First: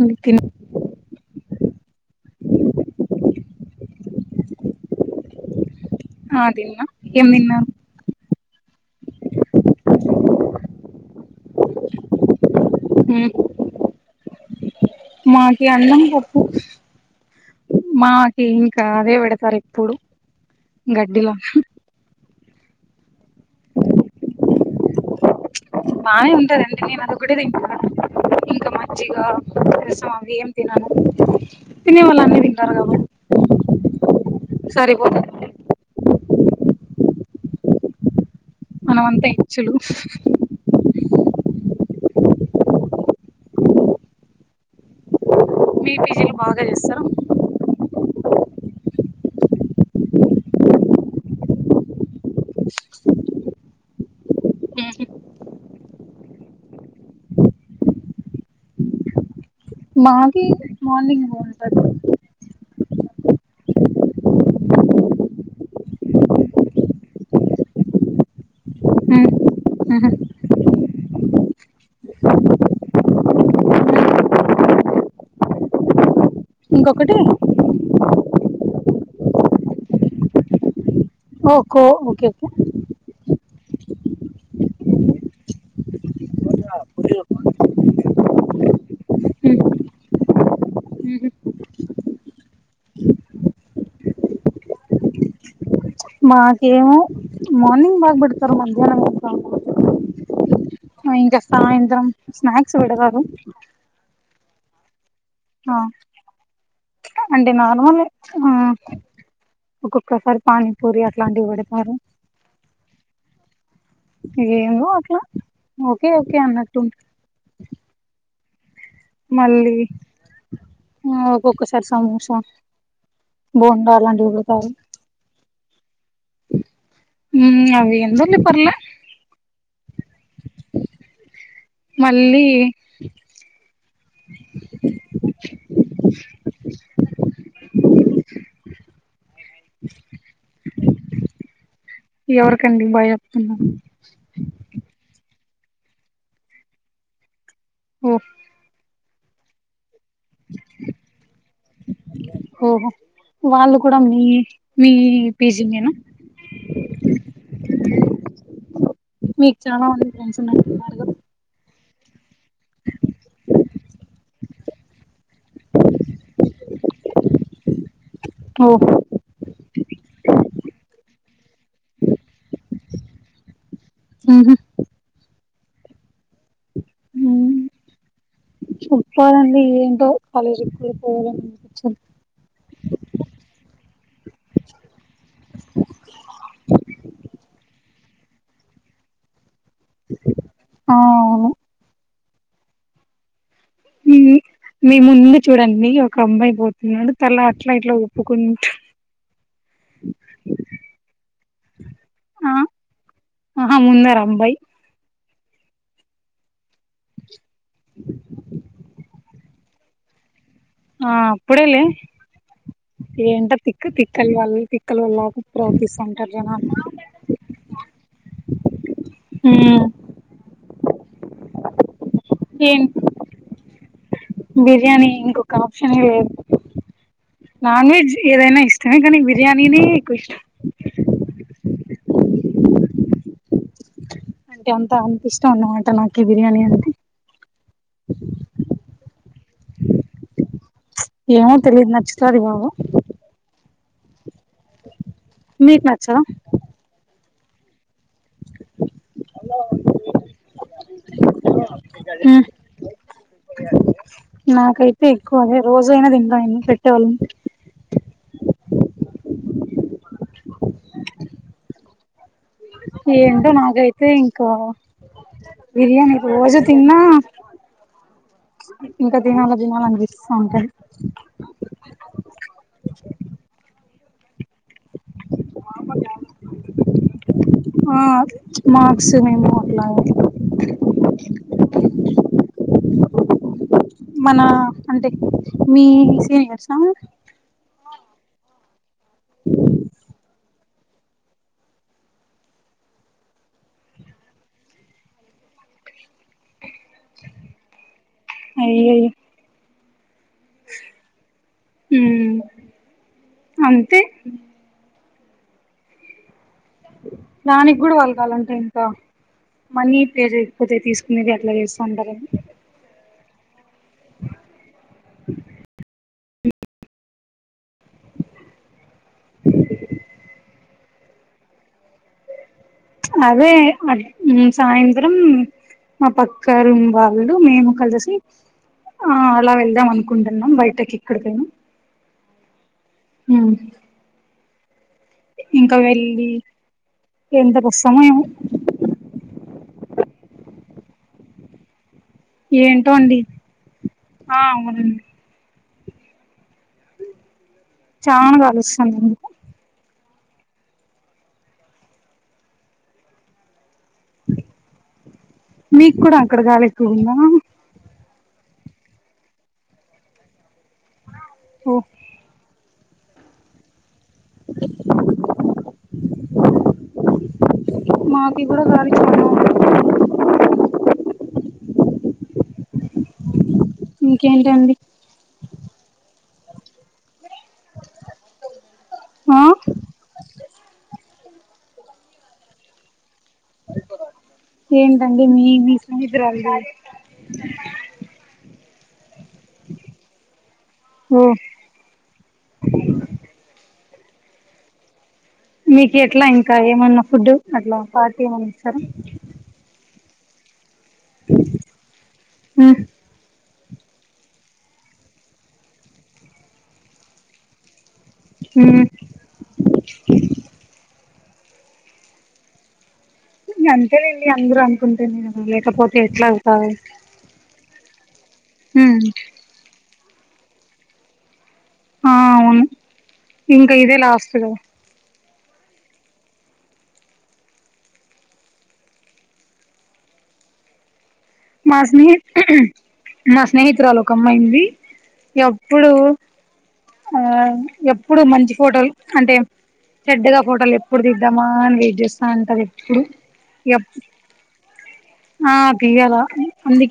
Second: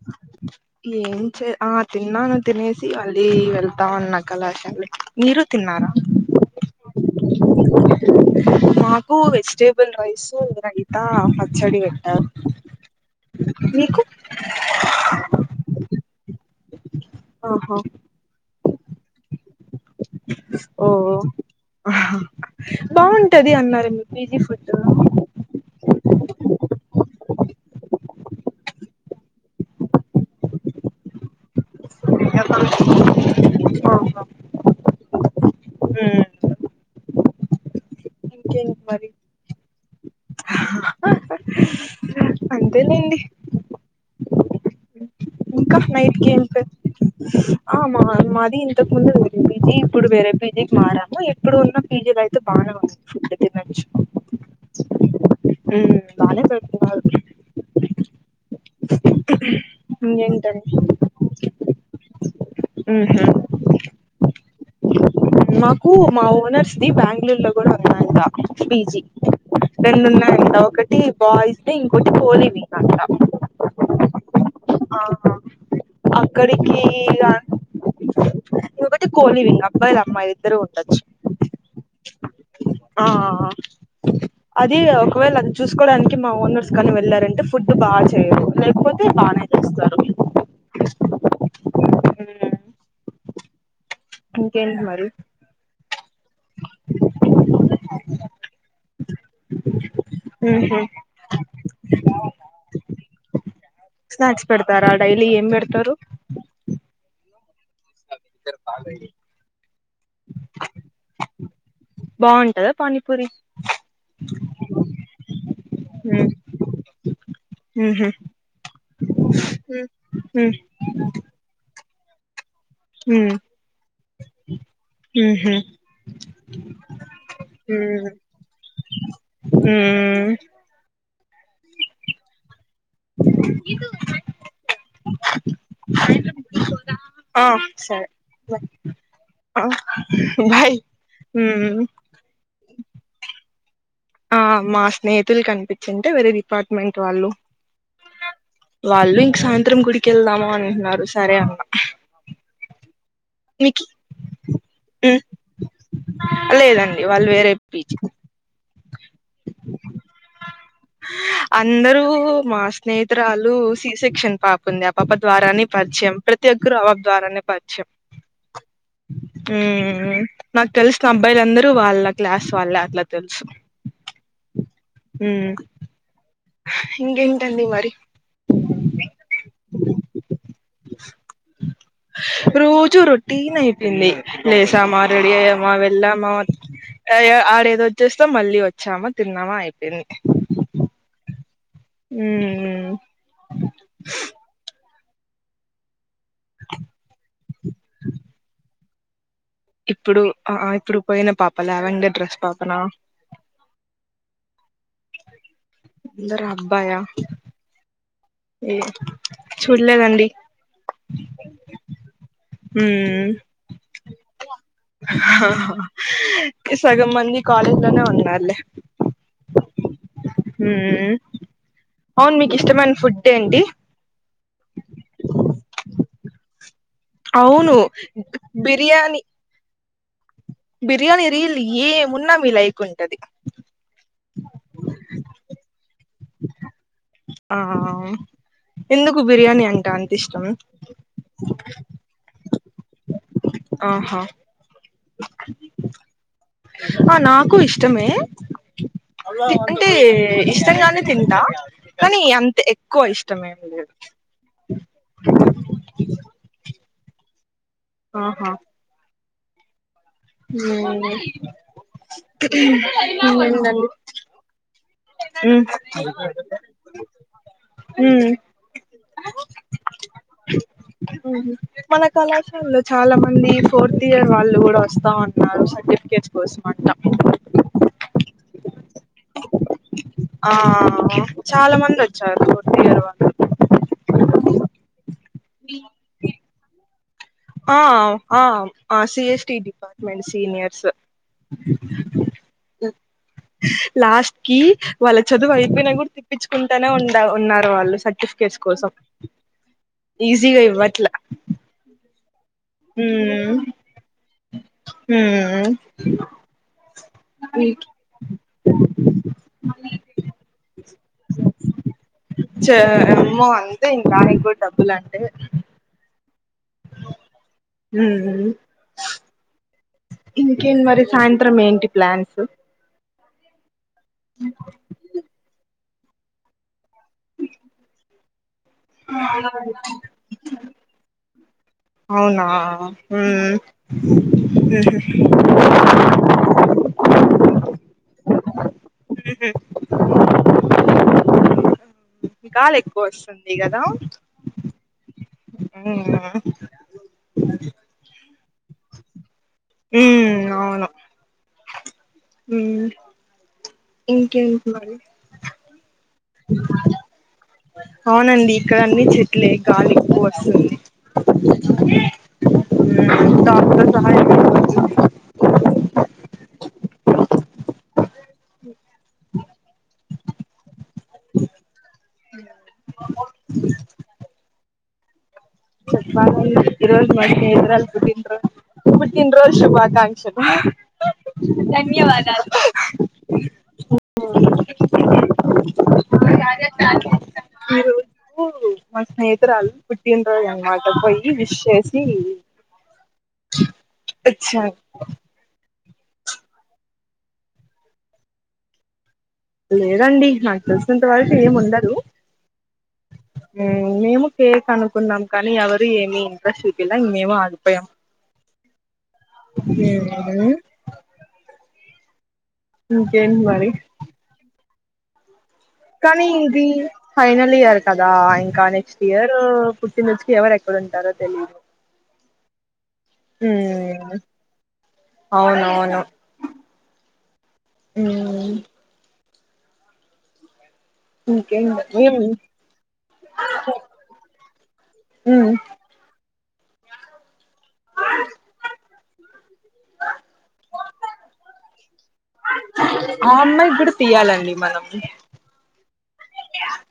మ్ తిన్నా ఏం చే ఆ తిన్నాను తినేసి మళ్ళీ వెళ్తాన్నా కళాశాల కి మీరు తిన్నారా? ఆ తిన్నా ఏం తిన్నారు మాకు వెజటేబల్ రైస్ ఉందండి. అంతా పచ్చడి పెట్టారు. హు మీకు? మాకి అన్నం, పప్పు. ఆహా మాకి ఇంకా అదే పెడతారు ఎ ఓ ఓ బావుంటది అన్నారే మీ పీజీ ఫుడ్. బానే ఉంటదండి నేను అదొకటే తింటా. ఇంకా మజ్జిగా రసం అవి ఏం తినను తినే వాళ్ళు అన్ని తింటారు కాబ ఆహా సరిపోతది. మ్మ్. ఇంకేంటి మరి మనమంతా హెచ్చులు. అంతేలేండి. ఇంకా మీ నైట్కి పీజీలో ఎం పె బాగా చేస్తారా ఆ మా మాది ఇంతకుముందు వేరే పీజీ ఇప్పుడు వేరే పీజీకి మారాము. ఇప్పుడు ఉన్న పీజీలో అయితే బానే వస్ మ్ బానే పెడుతున్నారు. మావి ఇంకేంటండి మార్నింగ్ హోమ్ సర్వీస్. ఉహ్ మాకు మా ఓనర్స్ది బ్యాంగళూర్లో కూడా ఉందంట పీజీ. హ్మ్ హుహు రెండున్నాయంట ఒకటి బాయ్స్ ది, ఇంకోటి కోలీవింగ్ అంట. ఆహా అక్కడికి ఇంకొకటి ఇగ ఇంకోటి కోలీవింగ్ అబ్బాయిలు, అ మ్మాయిలు ఇద్దరు ఉండచ్చు. ఓ కో ఓకే ఒకే ఆ ఆ అది ఒకవేళ అది చూసుకోవడానికి మా ఓనర్స్ కాని వెళ్ళారంటే ఫుడ్ బాచెయ్యరు లేకపోతే బానే చేస్తరు. ఉహ్ ఇంకేంటి మరి? మాకేమో మార్నింగ్ బాగ పెడతారు మధ్యానం ఉహు [inaudible] ఆ ఇంకా సాయంత్రం స్నాక్స్ పెడతరు. స్నాక్స్ పెడతారా డైలీ ఏం ఆ పెడతరు? అంటే నార్మలే. ఆ ఒక్కొక్కసారి పానీపూరి అట్లాంటివి పెడతారు. బావుంటదా పానీపూరి. ఏమో అట్లా ఓకే ఓకే అన్నట్టు ఉం ఉహ్ ఒక్కసారి సమోసా హ్మ్ బోండా అలాంటివి పెడతారు ఊ అవి ఎంరుల్లి పర్లే. హ్ మళ్ళీ [inaudible] ఆ సరే బాయ్ ఆ బాయ్ హ్మ్. ఎవరిక అండి బాయ్ అత్ప్తుము ఆ మా స్నేహితులు కనిపించింటే వేరే డిపార్ట్మెంట్ వాళ్ళు ఉ వాళ్ళు ఇంక సాయంత్రం గుడికి వెళ్దాము అని అంటు ఉన్నారు సరే అన్నా ఓహో వాళ్ళు కూడా మీ మీ పిజీంగేనా లేద అండి వాళ్ళు వేరే పిజీంగ్ మీకు చాలా మంది ఫ్రెండ్స్ ఉన్నార్ న్నారుగ అందరూ మా స్నేహితురాలు సి సెక్షన్ పాప ఉంది ఆ పాప ద్వారానే పరిచయం ప్రతి ప్రతి ఒక్కరు అవ్యాగ్ ద్వారానే పరిచయం ఓహ్ ఉమ్ నాకు తెలిసిన అబ్బాయిలు అందరూ వాళ్ళ క్లాస్ వాళ్ళే అట్లా తెలుసు ఉహు మ్ మ్ మరి చేప్పాల అండి ఏంటో కాలేజీకి వెళ్ళిపోవాలని రోజు రొటీన్ అయిపోయింది లేసామా రెడీ అయ్యామా వెళ్ళామా వ టైఆడేదో వచ్చేస్తామ్ మళ్ళీ వచ్చామా తిన్నామా అయిపోయింది ఆ అవును ఉమ్ మీ ము మీ ముందు చూడ అండి ఒక అమ్మాయి పోతుంది అంటే తల అట్లా ఇట్లా ఊపుకుంటు ఇప్పుడు ఆఅ ఇప్పుడు పోయిన పాప లావెండర్ డ్రెస్ ఆ పాపనా ఆహా ముందర అబ్బాయి ముందర అబ్బాయా [unintelligible] [inaudible] ఏ చూడలేద అండి ఆ అప్పుడేలే ఉమ్ ఏంటో తిక్క తిక్కల వల్ల తిక్కలల్లో ప్రవర్తిస్తు ఉంటారు జనాలు సగం మంది కాలేజ్ లోనే ఉన్నారులే ఉమ్ మ్ అవును మీకు ఏం ఇష్టమైన ఫుడ్ ఏంటి బిర్యానీ ఇంకొక ఆప్షనే లేదు అవును నాన్ వెజ్ ఏదైనా ఇష్టమే కానీ బిర్యానీ బిర్యానీ నే ఎక్కువ ఇష్టం బిర్యానీ రీల్ ఏమున్నా మీ లైక్ ఉంట అది అంటే అంత అంత ఇష్టం అన్నమాట నాకీ ఈ బిర్యానీ అంటే ఆహా ఎందుకు బిర్యానీ అంటే అంత ఇష్టం ఏమో తెలియద్ నచ్చుతారు బాగు ఆహా మీకు నచ్చదా ఆ నాకు ఇష్టమే అంటే ఇష్టంగానే తింటా కానీ ఉమ్ అంత ఎక్కువ ఇష్టమే నాకైతే ఎక్కువ అదే రోజు అయినా తింట అండి పెట్టేవాళ్ళు ఉంటే ఆహా ఉమ్ ఈ ఏండ నాదై అయితే ఇంకా బిర్యానీ రోజు తిన్నా ఉమ్ ఇంకా దినాల దినాల అనిపిస్తా ఉంటా అది ఉమ్ మన కళాశాలలో చాలా మంది ఫోర్త్ ఇయర్ వాళ్ళు కూడా వస్తా ఉన్నారు. ర్టిఫికెట్ కోస్మంట ఆ మార్క్స్ మేము అట్లా ఆ చాలా మందొచ్చారు మనా అంటే మీ సీనియర్సా ఆవ్ ఆమ్ సిఎస్టి డిపర్మెంట్ సీనియర్స్ లాస్ట్కి వాళ్ళ చదువు వైపొనా గుడ తి ప్పించుకుంటానే ఉండావ్ ఉన్నారు వాళ్ళు సర్టిఫికెట్స్ కోసం అయ్యయ్యో ఈజీగా ఇవ్వట్లా హూమ్ అంతే హూ దానిగ్గుడ వాల్గాలంటే ఇంకా మనీ పే జేయక్పోతే తీస్ మీరె అట్ల జేస్తాంటరేమో చే మ్మో అంతే ఇంక దానిగ్గుడ్ డబ్బులంటే ఊ [unintelligible] ఇంకేంద్ మరి సాయంత్రం ఏంటి ప్లాన్సు అవ్వే అవి మ్ సాయంత్రం మా పక్క రూమ్ వాళ్ళు మేము కలసి ఆ అలా వెళ్దాం అనుకుం ఉన్నాం బయటకి ఇక్కడికైన అవునా హూమ్ ఉహు ఇంక వెళ్ళి ఎంతకొస్తామొ ఏమో [unintelligible] ఈ గాలెక్కువొస్తుంది గదా హా అవున్ వూన చానా గాలొస్తాందెందుకో ఊ అవును ఉ ఇంకేంట్ మరి మీక్కుడ అక్కడ గాలెక్కువుందా అవునండి ఇక్కడ అన్ని చెట్లే గాలి ఎక్కువస్తుంది హో [unintelligible] సహా మాకి గూడ గాలి చానా ఉంది ఇంకేంటండి చొప్పాలీ ఇ రోజ్ మా స్నేహితురాల్ పుట్టిన్ రోజ్ పుట్టిన్ ఆ రోజై శుభాకాంక్షలు ఏంటండీ మీ మీ స్నేహితురాల్ది ఈరోజు మా స్నేహితురాల్ది పుట్టిన్రోజన్మా ఇంక ఓ పొయ్యి విష్ చేసి వొచ్చా మీకి ఎట్లా ఇంకా ఏమన్నా ఫుడ్డు అట్లా పార్టీ ఏమన్న ఇస్తర లేదండి నాక్ తెల్సినంత వరకు ఏముండదు ఉమ్ ఉ మేము కేక్ అనుకున్నాం కానీ ఎవరు ఏమి ఇంట్రెస్ట్ చూపిలా ఇంగ్ మేము ఆగిపోయాం హ హూ నేను కాదు ఇంకేంటి మరి అంతేలేండి అందరు అనుకుంటే నేను లేకపో కానీ ఇది ఫైనల్ ఇయర్ కదా ఇంకా ఉమ్ నెక్స్ట్ ఇయర్ పుట్టిన్ రోజ్కి ఎవరెక్కడుంటారో తెలీదు ఆ అవును ఇంకా ఇదే హ్మ్ లాస్ట్ కదా అవునవును మ్మ్ ఇంకేం మా ఏం స్నేహి మా స్నేహితురాలు ఒక అమ్మాయి ఉంది ఉమ్ ఎప్పుడు ఆ ఎప్పుడు మంచి ఫోటోలు అంటే చెడ్డగా ఫోటలు ఎప్పుడు తీద్దామా అని వెయిట్ చేస్తా ఉంటది ఎప్పుడు ఎప్ కాలండి మనం ఆ తీయాల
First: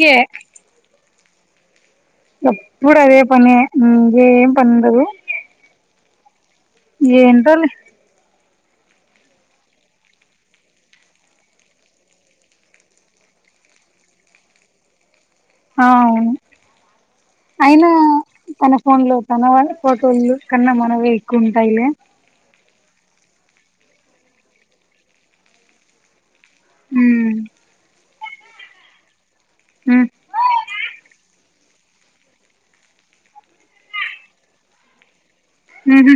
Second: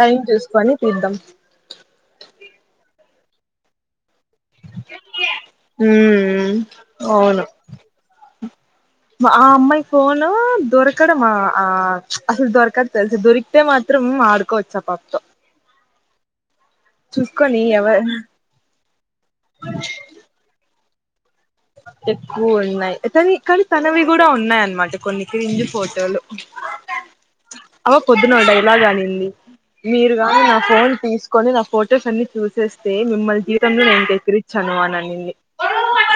టైం చూసుకొని తీద్దాం ఎప్పుడు అదే పని ఇగేం హ్మ్ అవును ఏంటోలే మా ఆ అమ్మాయి ఫోను దొరకడమా ఆ అసలు దొరకద్ తెలిసి దొరికితే మాత్రం ఆడుకోవచ్చు ఆ పాపతో ఆ అవున్ చూసుకొని ఎవర్ తన ఫోన్ లో తన ఫోటోలు కన్నా మనవే ఎక్కువ ఉంటాయిలే ఉన్నాయి తని కానీ తనవి కూడా ఉన్నాయి అన్నమాట కొన్ని క్రింజ్ ఫోటోలు. హుమ్ అవ పొద్దున డైలాగ్ అనింది ఉమ్ మీరు గాని నా ఫోన్ తీస్ కొని నా ఫొటోస్ అన్ని చేసేస్తే మిమ్మని జీవితంలో నేను దగ్గరిచ్చాను అని అన్నింది. మ్మ్ హు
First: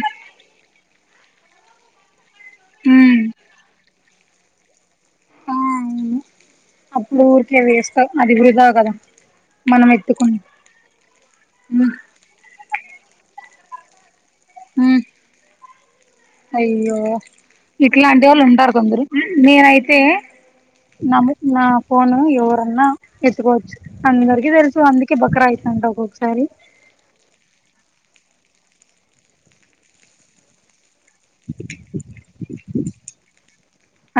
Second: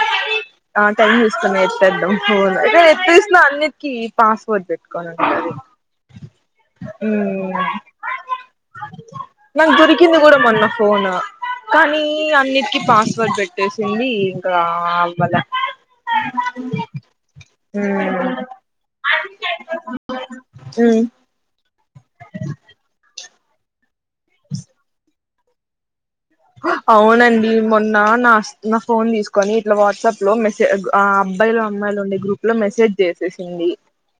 ఆ టైం చూస్తున్నా ఎత్తేద్దాం ఫోను అరే ఉమ్ ఎత్తేసినా అన్నిటికి ఈ పాస్వర్డ్ పెట్ కొనింటది ఆ అవును అప్పుడు ఊరికే వేస్తా అది వృధా కదా నాకు మనం దొరికింది ఎత్తుకుని కూడా మొన్న ఫోను, ఉమ్ కానీ అన్నిటికీ పాస్. వర్డ్ పెట్టేసింది ఇంకా ఉమ్ అవ్వలా అయ్యో ఇట్లాంటి వాళ్ళు మ్మ్ ఉంటారు కొందరు నేనైతే మ్మ్ నమ్ నా ఫోను ఎవరన్నా ఎత్తుకోవచ్చు అందరికి తెలుసు అందు కె బకరా అయితా ఉంట ఒక్కొక్కసారి అవునండి మొన్న నాస్ నా ఫోన్ తీసుకొని ఇట్లా వాట్సాప్ లో మెసే ఆ అబ్బాయిలు, అమ్మాయిలు ఉండే గ్రూప్ లో మెసేజ్ చేసేసింది.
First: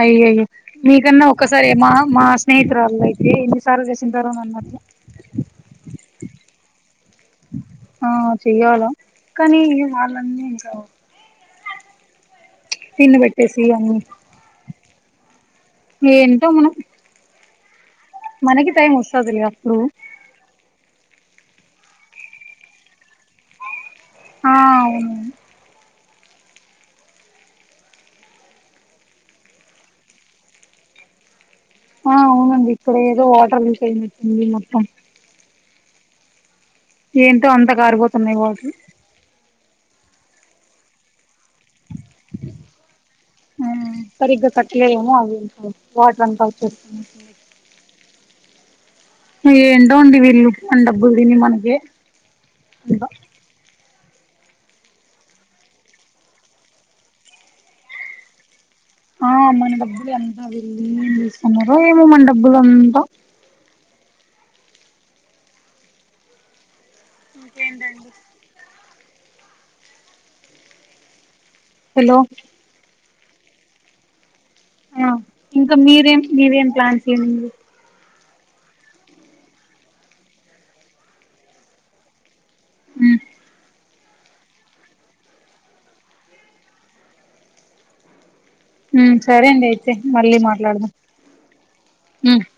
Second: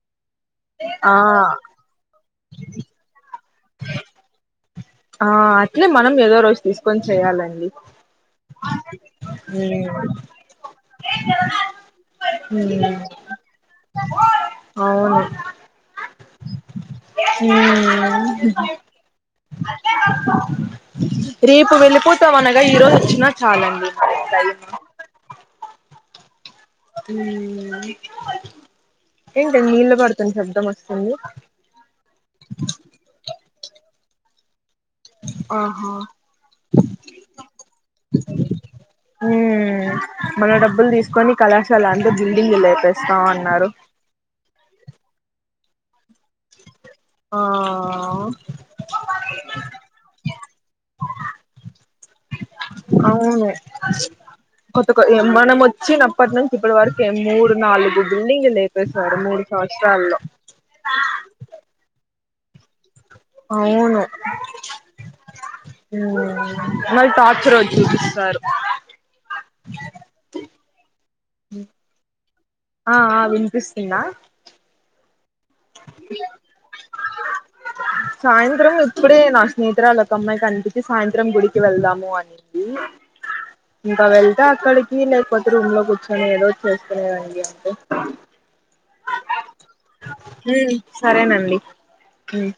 అయ్యోయ్యో ఆ మీకన్నా ఒక్కసారే మా మా స్నేహితురాలు అయితే సార్లు చేసింటారో నన్ మధ్య ఆ అట్లే మనం ఏదో రోజ్ తీసుకొని చేయాలండి ఆ చెయ్యాలా కానీ హ్మ్ వాళ్ళన్నీ ఇంకా ఆ తిన్న పెట్టేసి ఇయ్యి అన్నీ అవును ఏంటో మనం హు మనకి హ్మ్ టైం వస్తదిలే అప్పుడు రేపు వెళ్ళిపోతాం అనగా ఈ రోజు వచ్చినా చాలండి టైం. ఆ అవును ఏంటి నీళ్ళు పడుతున్ శబ్దం వస్తుంది ఆ అవునండి ఇక్కడేదో వాటర్ లీక్ అయినట్టుంది మొత్తం ఆహ ఏంటో అంత కారిపోతున్నాయి వాట్రు ఉమ్ మన డబ్బులు తీసుకోని కళాశాల అంతా బిల్డింగ్ లేపేస్తా ఉన్నారు సరిగ్గా కట్లేమో అది వాటర్ అంతా వచ్చేస్తున్నాయ్ ఆ ఆవ్ ఏంటో అండి వీళ్లు మన డబ్బులు తిని మనకే అంత అవునులే కొత్త కో మనం వచ్చినప్పటి నుంచి ఇప్పటి వరకె మూడు నాలుగు బిల్డింగ్ లే పేసినారు ఆ మూడు మన డబ్బులు సంవత్సరాల్లో అంతా ఏం చేస్సన్నారో ఏమో మన డబ్బులు అంతా అవును మ్మ్ మళ్ళీ టార్చర్ రోజు ఇంకేంటండి చూపిస్తారు హెలో ఆ ఆ విన్పిస్తుందా ఆ ఇంకా మీరేం మీరేం ప్లాన్ చేంజ్ సాయంత్రం ఇప్పుడే నా స్నేహితురాలు ఒక అమ్మాయి కనిపించి సాయంత్రం గుడికి వెళ్దాము అని ఆ ఇంకా వెళ్తే అక్కడికి లేకపోతే రూమ్ లో కూర్చొని ఏదో చేసుకునేదాన్ని అంటే హ్మ్ సరే అండి అయితే మళ్ళీ ఉమ్ మాట్లాడుదాం సరేనండి ఉమ్